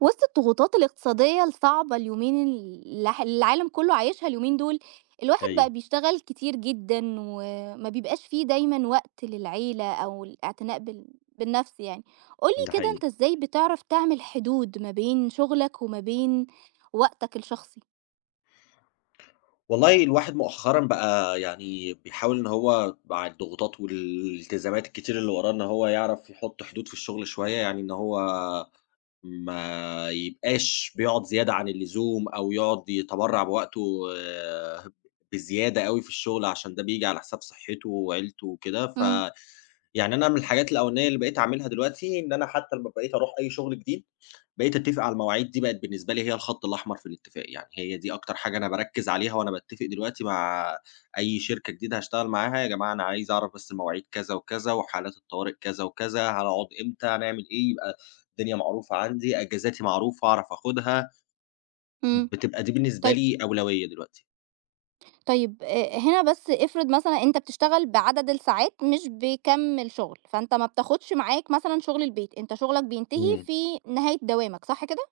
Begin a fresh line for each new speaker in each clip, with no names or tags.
وسط الضغوطات الاقتصادية الصعبة اليومين اللي العالم كله عايشها اليومين دول. الواحد بقى
أيوه،
بيشتغل كتير جدا وما بيبقاش فيه دايما وقت للعيلة أو الاعتناء بالنفس يعني. قولي
ده
كده، انت
حقيقي.
ازاي بتعرف تعمل حدود ما بين شغلك وما بين وقتك الشخصي؟
والله الواحد مؤخرًا بقى بيحاول إن هو مع الضغوطات والالتزامات الكتير اللي وراه إن هو يعرف يحط حدود في الشغل شوية، يعني إن هو ما يبقاش بيقعد زيادة عن اللزوم أو يقعد يتبرّع بوقته بزيادة أوي في الشغل، عشان ده بييجي على حساب صحته وعيلته وكده.
امم.
يعني أنا من الحاجات الأولانية اللي بقيت أعملها دلوقتي، إن أنا حتى لمّا بقيت أروح أي شغل جديد بقيت أتّفق على المواعيد دي بقت بالنسبة لي هي الخط الأحمر في الاتفاق، يعني هي دي أكتر حاجة أنا باركّز عليها وأنا باتّفق دلوقتي مع أي شركة جديدة هاشتغل معاها، يا جماعة أنا عايز أعرف بس المواعيد كذا وكذا، وحالات الطوارئ كذا وكذا، هنقعد إمتى، هنعمل إيه، يبقى الدنيا معروفة عندي، أجازاتي معروفة أعرف آخُدها،
امم.
بتبقى دي بالنسبة
طيب،
لي أولوية دلوقتي.
طيب، هنا بس افرض مثلا انت بتشتغل بعدد الساعات مش بكم الشغل، فانت ما بتاخدش معاك مثلا شغل البيت، انت شغلك بينتهي
إمم.
في نهاية دوامك، صح كده؟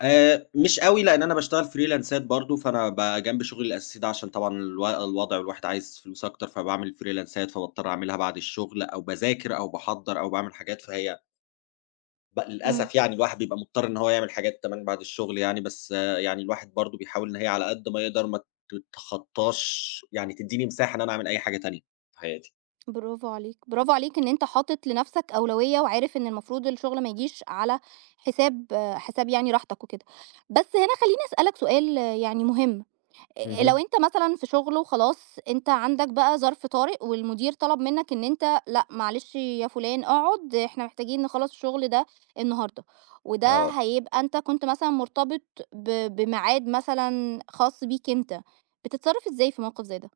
مش أوي، لإن أنا باشتغل فريلانسات برضه، فأنا بقى جنب شغلي الأساسي ده عشان طبعًا الوضع والواحد عايز فلوس أكتر، فباعمل فريلانسات، فباضطر أعملها بعد الشغل أو باذاكر أو باحضّر أو باعمل حاجات، فهي
مم.
للأسف يعني الواحد بيبقى مضطر إن هو يعمل حاجات كمان بعد الشغل يعني، بس آه، يعني الواحد برضه بيحاول إن هي على قد ما يقدر ما تتخطّاش يعني تدّيني مساحة إن أنا أعمل أي حاجة تانية في حياتي.
برافو عليك، برافو عليك إن أنت حاطط لنفسك أولوية، وعارف إن المفروض الشغل ما يجيش على حساب يعني راحتك وكده. بس هنا خلّيني أسألك سؤال يعني مهم. لو
اهم،
أنت مثلًا في شغل وخلاص أنت عندك بقى ظرف طارئ، والمدير طلب منك إن أنت لأ معلش يا فلان اقعد، إحنا محتاجين نخلّص الشغل ده النهارده، وده
آه.
هيبقى أنت كنت مثلًا مرتبط ب بميعاد مثلًا خاص بيك أنت، بتتصرّف إزاي في موقف زي ده؟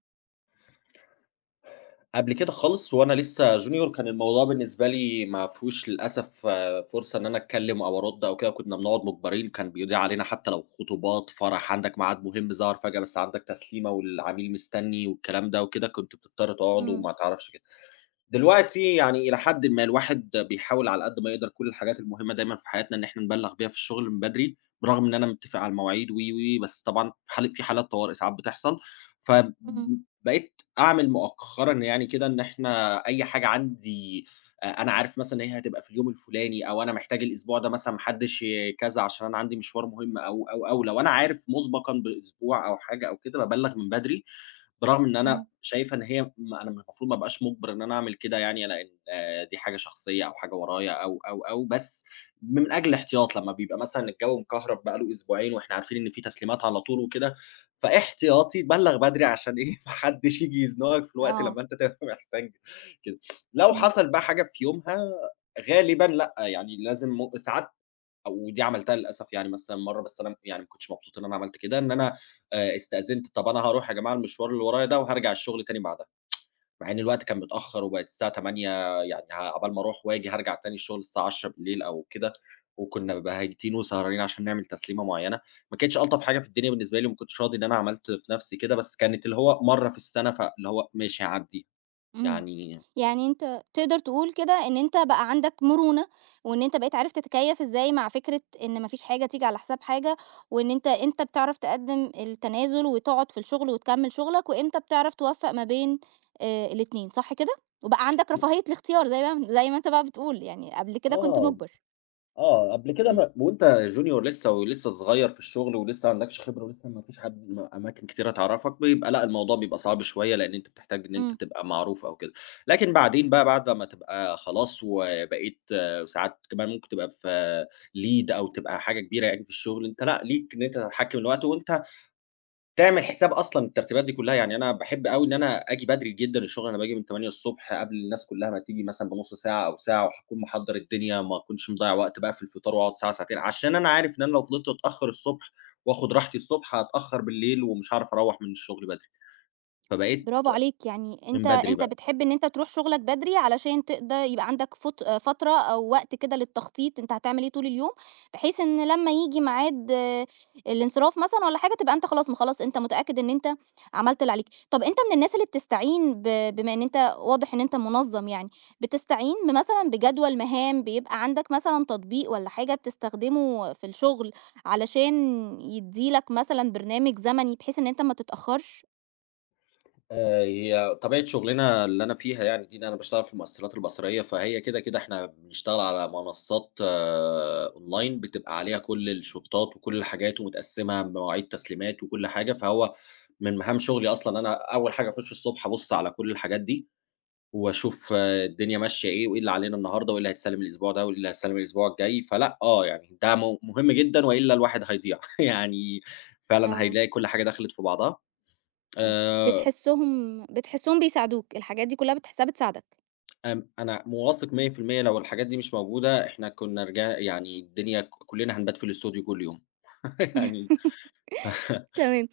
قبل كده خالص وأنا لسه junior كان الموضوع بالنسبة لي ما فيهوش للأسف فرصة إن أنا أتكلّم أو أرُد أو كده، كنا بنقعد مُجبرين، كان بيضيع علينا حتى لو خطوبات، فرح، عندك ميعاد مهم ظهر فجأة بس عندك تسليمة والعميل مستنّي والكلام ده وكده، كنت بتضطر تقعد
إمم.
وما تعرفش كده. دلوقتي يعني إلى حدٍ ما الواحد بيحاول على قد ما يقدر كل الحاجات المهمة دايمًا في حياتنا إن إحنا نبلّغ بيها في الشغل من بدري، برغم إن أنا متّفق على المواعيد و، و، و، بس طبعًا في حالات طوارئ ساعات بتحصل،
إمم.
فبقيت أعمل مؤخرًا يعني كده إن إحنا أي حاجة عندي أنا عارف مثلًا إن هي هتبقى في اليوم الفلاني، أو أنا محتاج الأسبوع ده مثلًا ما حدش كذا عشان أنا عندي مشوار مهم أو، أو، أو، لو أنا عارف مسبقًا بأسبوع أو حاجة أو كده، بابلّغ من بدري برغم إن أنا
إمم.
شايفة إن هي م أنا المفروض ما أبقاش مُجبر إن أنا أعمل كده يعني، لإن آه، دي حاجة شخصية أو حاجة ورايا أو، أو، أو، بس من أجل الاحتياط لمّا بيبقى مثلًا الجو مكهرب بقى له أسبوعين وإحنا عارفين إن في تسليمات على طول وكده، فاحتياطي بلّغ بدري عشان إيه، ما حدّش ييجي يزنقك في الوقت
آه.
لمّا أنت تبقى محتاج كده. لو
إمم.
حصل بقى حاجة في يومها غالبًا لأ، يعني لازم ساعات ودي عملتها للأسف يعني مثلًا مرّة بس أنا يعني ما كنتش مبسوط إن أنا عملت كده، إن أنا استأذنت طَب أنا هاروح يا جماعة المشوار اللي ورايا ده وهارجع الشغل تاني بعدها، مع إن الوقت كان متأخّر وبقت الساعة 08:00 يعني عقبال ما أروح وآجي هارجع تاني الشغل الساعة 22:00 أو كده، وكنا بهاجتين وسهرانين عشان نعمل تسليمة معيّنة، ما كانتش ألطف حاجة في الدنيا بالنسبة لي وما كنتش راضي إن أنا عملت في نَفْسي كده، بس كانت اللي هو مرّة في السَنة فاللي هو ماشي هاعدّيها،
إمم.
يعني
يعني أنت تقدر تقول كده إن أنت بقى عندك مرونة، وإن أنت بقيت عرفت تتكيّف إزاي مع فكرة إن ما فيش حاجة تيجي على حساب حاجة، وإن أنت إمتى بتعرف تقدّم التنازل وتقعد في الشغل وتكمّل شغلك، وإمتى بتعرف توفّق ما بين الاتنين، صح كده؟ وبقى عندك رفاهية الاختيار زي ما أنت بقى بتقول، يعني قبل كده كنت
آه.
مُجبر.
آه، قبل كده
إمم.
ما وأنت junior لسه ولسه صغير في الشغل ولسه ما عندكش خبرة ولسه ما فيش حد م أماكن كتيرة تعرفك، بيبقى لأ، الموضوع بيبقى صعب شوية لإن أنت بتحتاج إن أنت
إمم.
تبقى معروف أو كده، لكن بعدين بقى بعد ما تبقى خلاص وبقيت ساعات كمان ممكن تبقى في lead أو تبقى حاجة كبيرة يعني في الشغل، أنت لأ، ليك إن أنت تتحكم الوقت وأنت تعمل حساب أصلًا الترتيبات دي كلّها، يعني أنا باحب أوي إن أنا آجي بدري جدًا الشغل، أنا باجي من 8:00 ص قبل الناس كلّها ما تيجي مثلًا بنُص ساعة أو ساعة، وهاكون محضّر الدنيا، ما أكونش مضيّع وقت بقى في الفطار وأقعد ساعة، ساعتين، عشان أنا عارف إن أنا لو فضلت أتأخّر الصبح وآخُد راحتي الصبح، هاتأخّر بالليل ومش هاعرف أروّح من الشغل بدري، فبقيت
برافو عليك، يعني أنت
من بدري
أنت
بقى.
بتحب إن أنت تروح شغلك بدري علشان تقدر يبقى عندك فترة أو وقت كده للتخطيط أنت هتعمل إيه طول اليوم، بحيث إن لما يجي ميعاد الانصراف مثلا ولا حاجة تبقى أنت خلاص مخلص، أنت متأكد إن أنت عملت اللي عليك. طب أنت من الناس اللي بتستعين بما إن أنت واضح إن أنت منظم، يعني بتستعين مثلا بجدول مهام، بيبقى عندك مثلا تطبيق ولا حاجة بتستخدمه في الشغل علشان يديلك مثلا برنامج زمني بحيث إن أنت ما تتأخرش؟
هي طبيعة شُغلنا اللي أنا فيها يعني دي إن أنا باشتغل في المؤثِّرات البصرية، فهي كده، إحنا بنشتغل على منصّات online بتبقى عليها كل الشوتات وكل الحاجات ومتقسّمة بمواعيد تسليمات وكل حاجة، فهو من مهام شُغلي أصلًا إن أنا أول حاجة أخُش الصبح أبُص على كل الحاجات دي وأشوف الدنيا ماشية إيه وإيه اللي علينا النهارده وإيه اللي هيتسلّم الأسبوع ده وإيه اللي هيتسلّم الأسبوع الجاي، فلأ يعني ده مهم جدًا وإلا الواحد هيضيع يعني فعلًا
اه.
هيلاقي كل حاجة دخلِت في بعضها. آآ
بتحسّهم بيساعدوك، الحاجات دي كلّها بتحسّها بتساعدك.
آمم، أنا واثق 100% لو الحاجات دي مش موجودة، إحنا كنا رجع يعني الدنيا كلّنا هنبات في الإستوديو كل يوم يعني
تمام.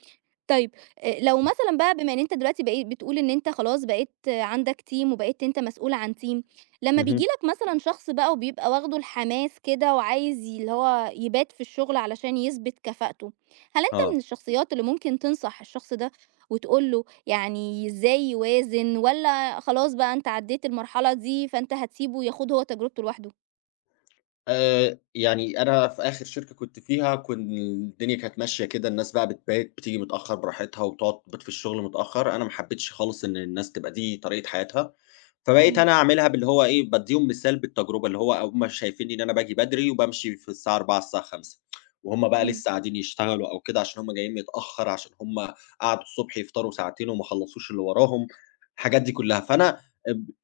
طيب لو مثلًا بقى، بما إن أنت دلوقتي بقيت بتقول إن أنت خلاص بقيت عندك team وبقيت أنت مسؤول عن team، لمّا بييجي
اهم،
لك مثلًا شخص بقى وبيبقى واخده الحماس كده وعايز اللي هو يبات في الشغل علشان يثبت كفاءته، هل أنت
آه،
من الشخصيات اللي ممكن تنصح الشخص ده وتقول له يعني إزاي يوازن، والّا خلاص بقى أنت عدّيت المرحلة دي فأنت هتسيبه ياخُد هو تجربته لوحده؟
يعني أنا في آخر شركة كنت فيها الدنيا كانت ماشية كده، الناس بقى بتبات، بتيجي متأخر براحتها، وتقعد تبات في الشغل متأخر، أنا ما حبيتش خالص إن الناس تبقى دي طريقة حياتها. فبقيت
إمم.
أنا أعملها باللي هو إيه، بادّيهم مثال بالتجربة، اللي هو هُم شايفينّي إن أنا باجي بدري وبامشي في الساعة 16:00 الساعة 17:00 وهُم بقى
إمم.
لسه قاعدين يشتغلوا أو كده عشان هُم جايين متأخّر، عشان هُم قعدوا الصبح يفطروا ساعتين وما خلّصوش اللي وراهم، الحاجات دي كُلّها. فأنا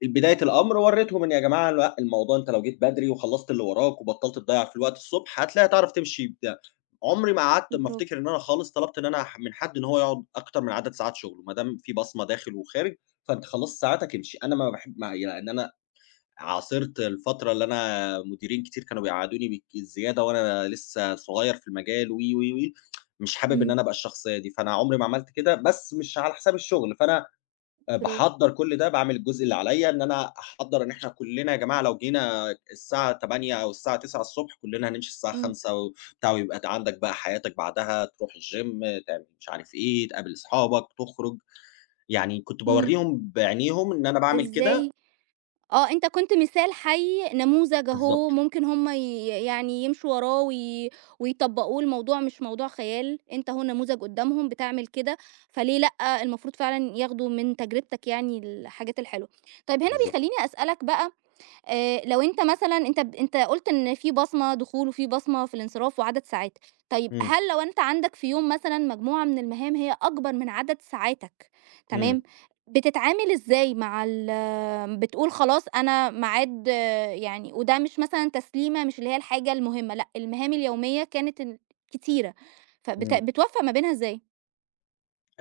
ب بداية الأمر ورّيتهم إن يا جماعة لأ، الموضوع أنت لو جيت بدري وخلّصت اللي وراك وبطّلت تضيّع في الوقت الصبح، هتلاقي هتعرف تمشي بتاع. عمري ما قعدت أمّا
برافو.
أفتكر إن أنا خالص طلبت إن أنا من حد إن هو يقعد أكتر من عدد ساعات شُغله، ما دام في بصمة داخل وخارج، فأنت خلاص ساعاتك امشي، أنا ما باحب ما يعني أنا عاصرت الفترة اللي أنا مديرين كتير كانوا بيقعّدوني بالك الزيادة وأنا لسه صغير في المجال و، و، و، مش حابب إن
إمم.
أنا أبقى الشخصية دي، فأنا عمري ما عملت كده، بس مش على حساب الشغل، فأنا
برافو.
باحضّر كل ده، باعمل الجزء اللي عليَّ، إن أنا أحضّر إن إحنا كلنا يا جماعة لو جينا الساعة 08:00 أو الساعة 09:00 كلنا هنمشي الساعة
إمم.
17:00 وبتاع، ويبقى عندك بقى حياتك بعدها، تروح الgym، تعمل مش عارف إيه، تقابل أصحابك، تخرج. يعني كنت
إمم.
باورّيهم بعينيهم إن أنا باعمل كده
إزاي أنت كنت مثال حي، نموذج أهو
بالضبط،
ممكن هُم يعني يمشوا وراه ويطبّقوه، الموضوع مش موضوع خيال، أنت أهو نموذج قدّامهم بتعمل كده، فليه لأ، المفروض فعلًا ياخدوا من تجربتك يعني الحاجات الحلوة. طيب هنا
بالضبط.
بيخلّيني أسألك بقى، لو أنت مثلًا أنت قُلت إن في بصمة دخول وفي بصمة في الانصراف وعدد ساعات، طيب
إمم،
هل لو أنت عندك في يوم مثلًا مجموعة من المهام هي أكبر من عدد ساعاتك؟ تمام.
إمم،
بتتعامل إزاي مع ال آه، بتقول خلاص أنا ميعاد يعني، وده مش مثلًا تسليمة مش اللي هي الحاجة المهمة، لأ المهام اليومية كانت كتيرة،
إمم.
بتوفّق ما بينها إزاي؟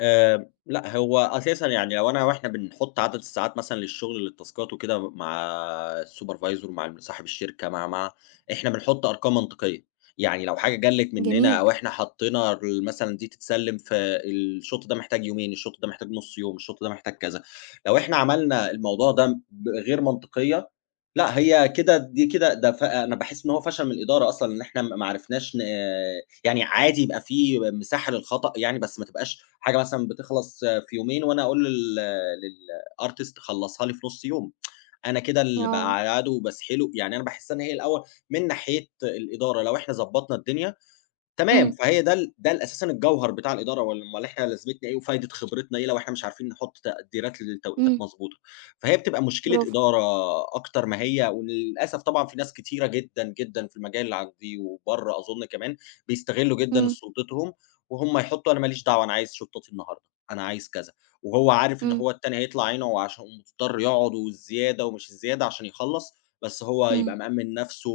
لأ هو أساسًا يعني لو أنا وإحنا بنحُط عدد الساعات مثلًا للشغل للتاسكات وكده مع الsupervisor مع صاحب الشركة مع إحنا بنحُط أرقام منطقية، يعني لو حاجة جَلِّت مننا
جميل.
أو إحنا حطينا مثلًا دي تتسلّم في الشوط ده محتاج يومين، الشوط ده محتاج نُص يوم، الشوط ده محتاج كذا، لو إحنا عملنا الموضوع ده بغير منطقية، لأ هي كده دي كده ده أنا باحس إن هو فشل من الإدارة أصلًا إن إحنا ما عرفناش يعني عادي يبقى في مساحة للخطأ يعني، بس ما تبقاش حاجة مثلًا بتخلص في يومين وأنا أقول للartist خلّصها لي في نُص يوم، أنا كده اللي
آه.
باقعّده وباسحله، يعني أنا باحس إن هي الأول من ناحية الإدارة لو إحنا ضبّطنا الدنيا تمام،
إمم.
فهي ده ال ده ال أساسًا الجوهر بتاع الإدارة، أمّال إحنا لازمتنا إيه وفايدة خبرتنا إيه لو إحنا مش عارفين نحُط تقديرات للتوقيتات
إمم.
مضبوطة، فهي بتبقى مشكلة
برافو.
إدارة أكتر ما هي وللأسف طبعًا في ناس كتيرة جدًا في المجال عندي وبرّه أظُن كمان، بيستغلّوا جدًا
إمم.
سلطتهم وهُم يحُطّوا أنا ما ليش دعوة أنا عايز شطّاتي النهارده، أنا عايز كذا، وهو عارف إن
إمم.
هو التاني هيطلع عينه عشان مضطر يقعد والزيادة ومش الزيادة عشان يخلّص، بس هو
إمم.
يبقى مأمِّن نَفْسه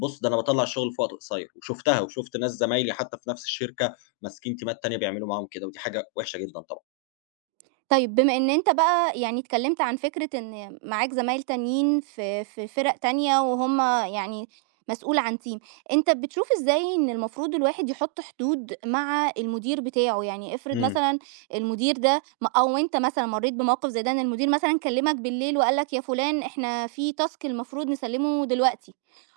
بُص، ده أنا باطلّع الشغل في وقت قصير، وشُفتها وشُفت ناس زمايلي حتى في نفس الشركة ماسكين تيمات تانية بيعملوا معاهم كده، ودي حاجة وحشة جدًا طبعًا.
طيب بما إن أنت بقى يعني اتكلمت عن فكرة إن معاك زمايل تانيين في فرق تانية وهم يعني مسؤول عن تيم، أنت بتشوف إزاي إن المفروض الواحد يحط حدود مع المدير بتاعه؟ يعني افرض
إمم،
مثلًا المدير ده أو أنت مثلًا مرّيت بموقف زي ده، إن المدير مثلًا كلمك بالليل وقال لك يا فلان إحنا في task المفروض نسلمه دلوقتي،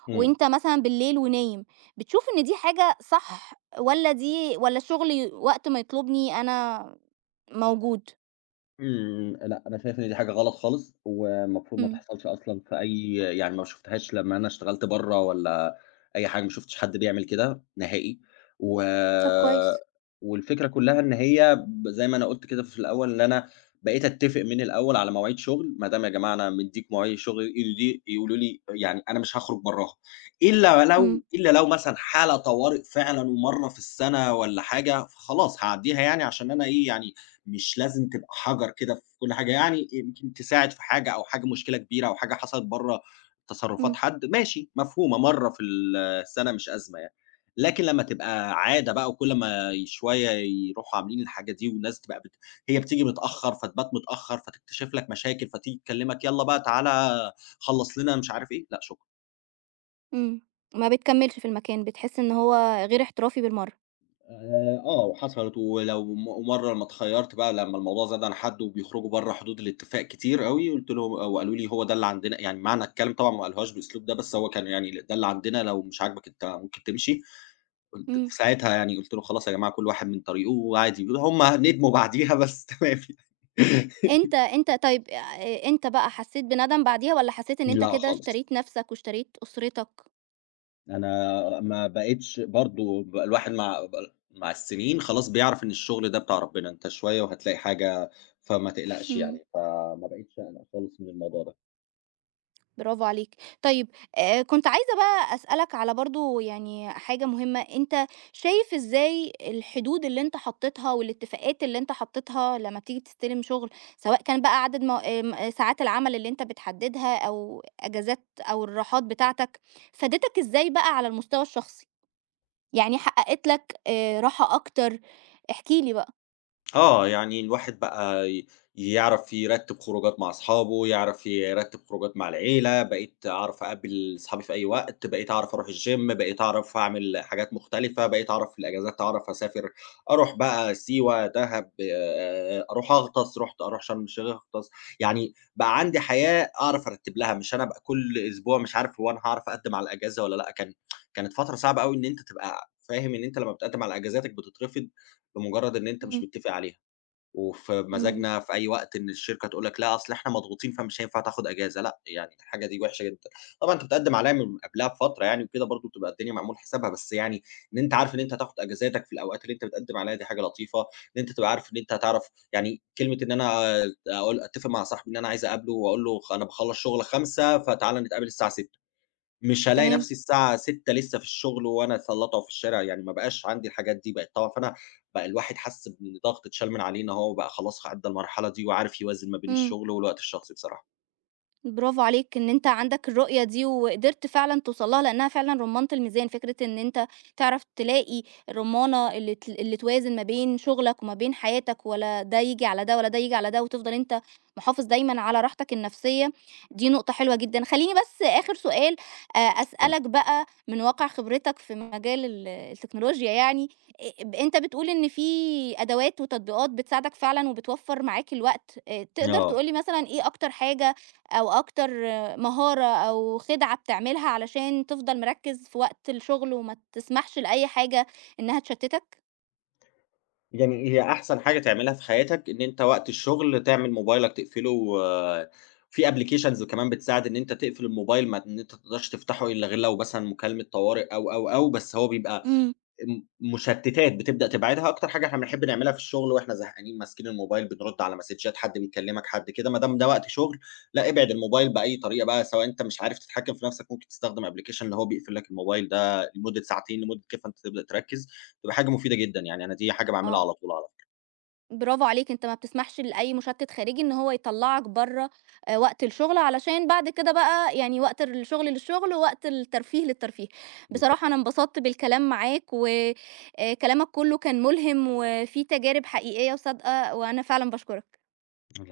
إمم.
وأنت مثلًا بالليل ونايم، بتشوف إن دي حاجة صح، والّا دي والّا الشغل وقت ما يطلبني أنا موجود؟
إمم، لأ، أنا شايف إن دي حاجة غلط خالص، والمفروض ما
إمم.
تحصلش أصلًا في أي يعني ما شُفتهاش لمّا أنا اشتغلت برّه والّا أي حاجة، ما شُفتش حد بيعمل كده نهائي، و
طب كويس.
والفكرة كلّها إن هي زي ما أنا قُلت كده في الأول إن أنا بقيت أتّفق من الأول على مواعيد شُغل، ما دام يا جماعة أنا مدّيك مواعيد شُغل يقولوا لي يعني أنا مش هاخرج براها، إلا
إمم.
لو إلا لو مثلًا حالة طوارئ فعلًا ومرّة في السَنة والّا حاجة، فخلاص هاعدّيها يعني عشان أنا إيه، يعني مش لازم تبقى حجر كده في كل حاجة، يعني يمكن تساعد في حاجة أو حاجة مشكلة كبيرة أو حاجة حصلت برّه
إمم.
تصرُّفات حد ماشي، مفهومة مرّة في السَنة مش أزمة يعني، لكن لمّا تبقى عادة بقى وكل ما شوية يروحوا عاملين الحاجة دي والناس تبقى بت هي بتيجي متأخّر، فتبات متأخّر، فتكتشف لك مشاكل، فتيجي تكلّمك يالّا بقى تعالَ خلّص لنا مش عارف إيه، لأ شكرًا.
إمم. ما بتكمّلش في المكان، بتحس إن هو غير احترافي بالمرّة.
وحصلت ولو م ومرّة لمّا اتخيّرت بقى لمّا الموضوع زاد عن حدّه وبيخرجوا برّه حدود الاتفاق كتير أوي، قُلت لهم آه، وقالوا لي: "هو ده اللي عندنا." يعني معنى الكلام طبعًا ما قالوهاش بالأسلوب ده، بس هو كان يعني "ده اللي عندنا، لو مش عاجبك أنت ممكن تمشي." قُلت
إمم.
في ساعتها يعني قُلت له: "خلاص يا جماعة كل واحد من طريقه وعادي." هم ندموا بعديها بس تمام يعني.
أنت طيب، أنت بقى حسّيت بندم بعديها والّا حسّيت إن أنت
لأ
كده
خالص.
اشتريت نَفْسك واشتريت أسرتك؟
أنا ما بقيتش برضه الواحد مع السنين خلاص بيعرف إن الشغل ده بتاع ربنا، أنت شوية وهتلاقي حاجة، فما تقلقش
إمم.
يعني، فما بقيتش أقلق خالص من الموضوع ده.
برافو عليك. طيب، كنت عايزة بقى أسألك على برضه يعني حاجة مهمة، أنت شايف إزاي الحدود اللي أنت حطّيتها والاتفاقات اللي أنت حطّيتها لمّا بتيجي تستلم شغل، سواء كان بقى عدد مو... آه، م آمم ساعات العمل اللي أنت بتحدّدها أو أجازات أو الراحات بتاعتك، فادتك إزاي بقى على المستوى الشخصي؟ يعني حققت لك راحة أكتر؟ احكِ لي بقى.
آه، يعني الواحد بقى يعرف يرتّب خروجات مع أصحابه، يعرف يرتّب خروجات مع العيلة، بقيت أعرف أقابل صحابي في أي وقت، بقيت أعرف أروح الgym، بقيت أعرف أعمل حاجات مختلفة، بقيت أعرف في الأجازات أعرف أسافر، أروح بقى سيوة، دهب، أروح أغطس، أروح شرم الشيخ أغطس، يعني بقى عندي حياة أعرف أرتّب لها، مش أنا بقى كل أسبوع مش عارف هو أنا هاعرف أقدّم على الأجازة والّا لأ، كانت فترة صعبة أوي إن أنت تبقى فاهم إن أنت لمّا بتقدّم على أجازاتك بتترفض، لمجرد إن أنت
إمم.
مش متّفق عليها. وفي
إمم.
مزاجنا في أي وقت إن الشركة تقول لك لأ، أصل إحنا مضغوطين فمش هينفع تاخد أجازة، لأ، يعني الحاجة دي وحشة جدًا. طبعًا أنت بتقدّم عليها من قبلها بفترة يعني وكده برضه بتبقى الدنيا معمول حسابها، بس يعني إن أنت عارف إن أنت هتاخد أجازاتك في الأوقات اللي أنت بتقدّم عليها دي حاجة لطيفة، إن أنت تبقى عارف إن أنت هتعرف يعني كلمة إن أنا أقول أتفق مع صاحبي إن أنا عايز أقابله وأقول له أنا باخلّص شغل 17:00 فتعالَ نتقابل الساعة 18:00 مش هالاقي
تمام.
نفسي الساعة 18:00 لسه في الشغل وأنا سلطعه في الشارع، يعني ما بقاش عندي الحاجات دي بقت طبعًا فأنا بقى الواحد حس بإن ضغط اتشال من عليه إن هو بقى خلاص عدى المرحلة دي وعارف يوازن ما بين
إمم.
الشغل والوقت الشخصي بصراحة.
برافو عليك إن أنت عندك الرؤية دي وقدرت فعلًا توصل لها، لأنها فعلًا رمّانة الميزان، فكرة إن أنت تعرف تلاقي الرمانة اللي توازن ما بين شغلك وما بين حياتك، ولا ده ييجي على ده ولا ده ييجي على ده، وتفضل أنت محافظ دايمًا على راحتك النفسية، دي نقطة حلوة جدًا. خلّيني بس آخر سؤال
حلو.
أسألك بقى من واقع خبرتك في مجال التكنولوجيا يعني، أ ب أنت بتقول إن في أدوات وتطبيقات بتساعدك فعلًا وبتوفّر معاك الوقت، تقدر
آه.
تقول لي مثلًا إيه أكتر حاجة أو أكتر مهارة أو خدعة بتعملها علشان تفضل مركّز في وقت الشغل وما تسمحش لأي حاجة إنها تشتتك؟
يعني هي أحسن حاجة تعملها في حياتك إن أنت وقت الشغل تعمل موبايلك تقفله و- في applications كمان بتساعد إن أنت تقفل الموبايل ما إن أنت تقدرش تفتحه إلا غير لو مثلًا مكالمة طوارئ أو، أو، أو، بس هو بيبقى
إمم.
م مشتتات بتبدأ تبعدها، أكتر حاجة إحنا بنحب نعملها في الشغل وإحنا زهقانين ماسكين الموبايل بنرُد على مسدجات حد بيكلمك، حد كده، ما دام ده وقت شغل، لأ ابعد الموبايل بأي طريقة بقى، سواء أنت مش عارف تتحكم في نفسك ممكن تستخدم application اللي هو بيقفل لك الموبايل ده لمدة ساعتين، لمدة كيف أنت تبدأ تركّز، تبقى حاجة مفيدة جدًا يعني، أنا دي حاجة باعملها
آه،
على طول على
برافو عليك، أنت ما بتسمحش لأي مشتت خارجي إن هو يطلّعك برّه وقت الشغل، علشان بعد كده بقى يعني وقت الشغل للشغل، ووقت الترفيه للترفيه.
بالضبط،
بصراحة أنا انبسطت بالكلام معاك، و كلامك كلّه كان ملهم وفيه تجارب حقيقية وصادقة، وأنا فعلًا باشكرك.
فكرة.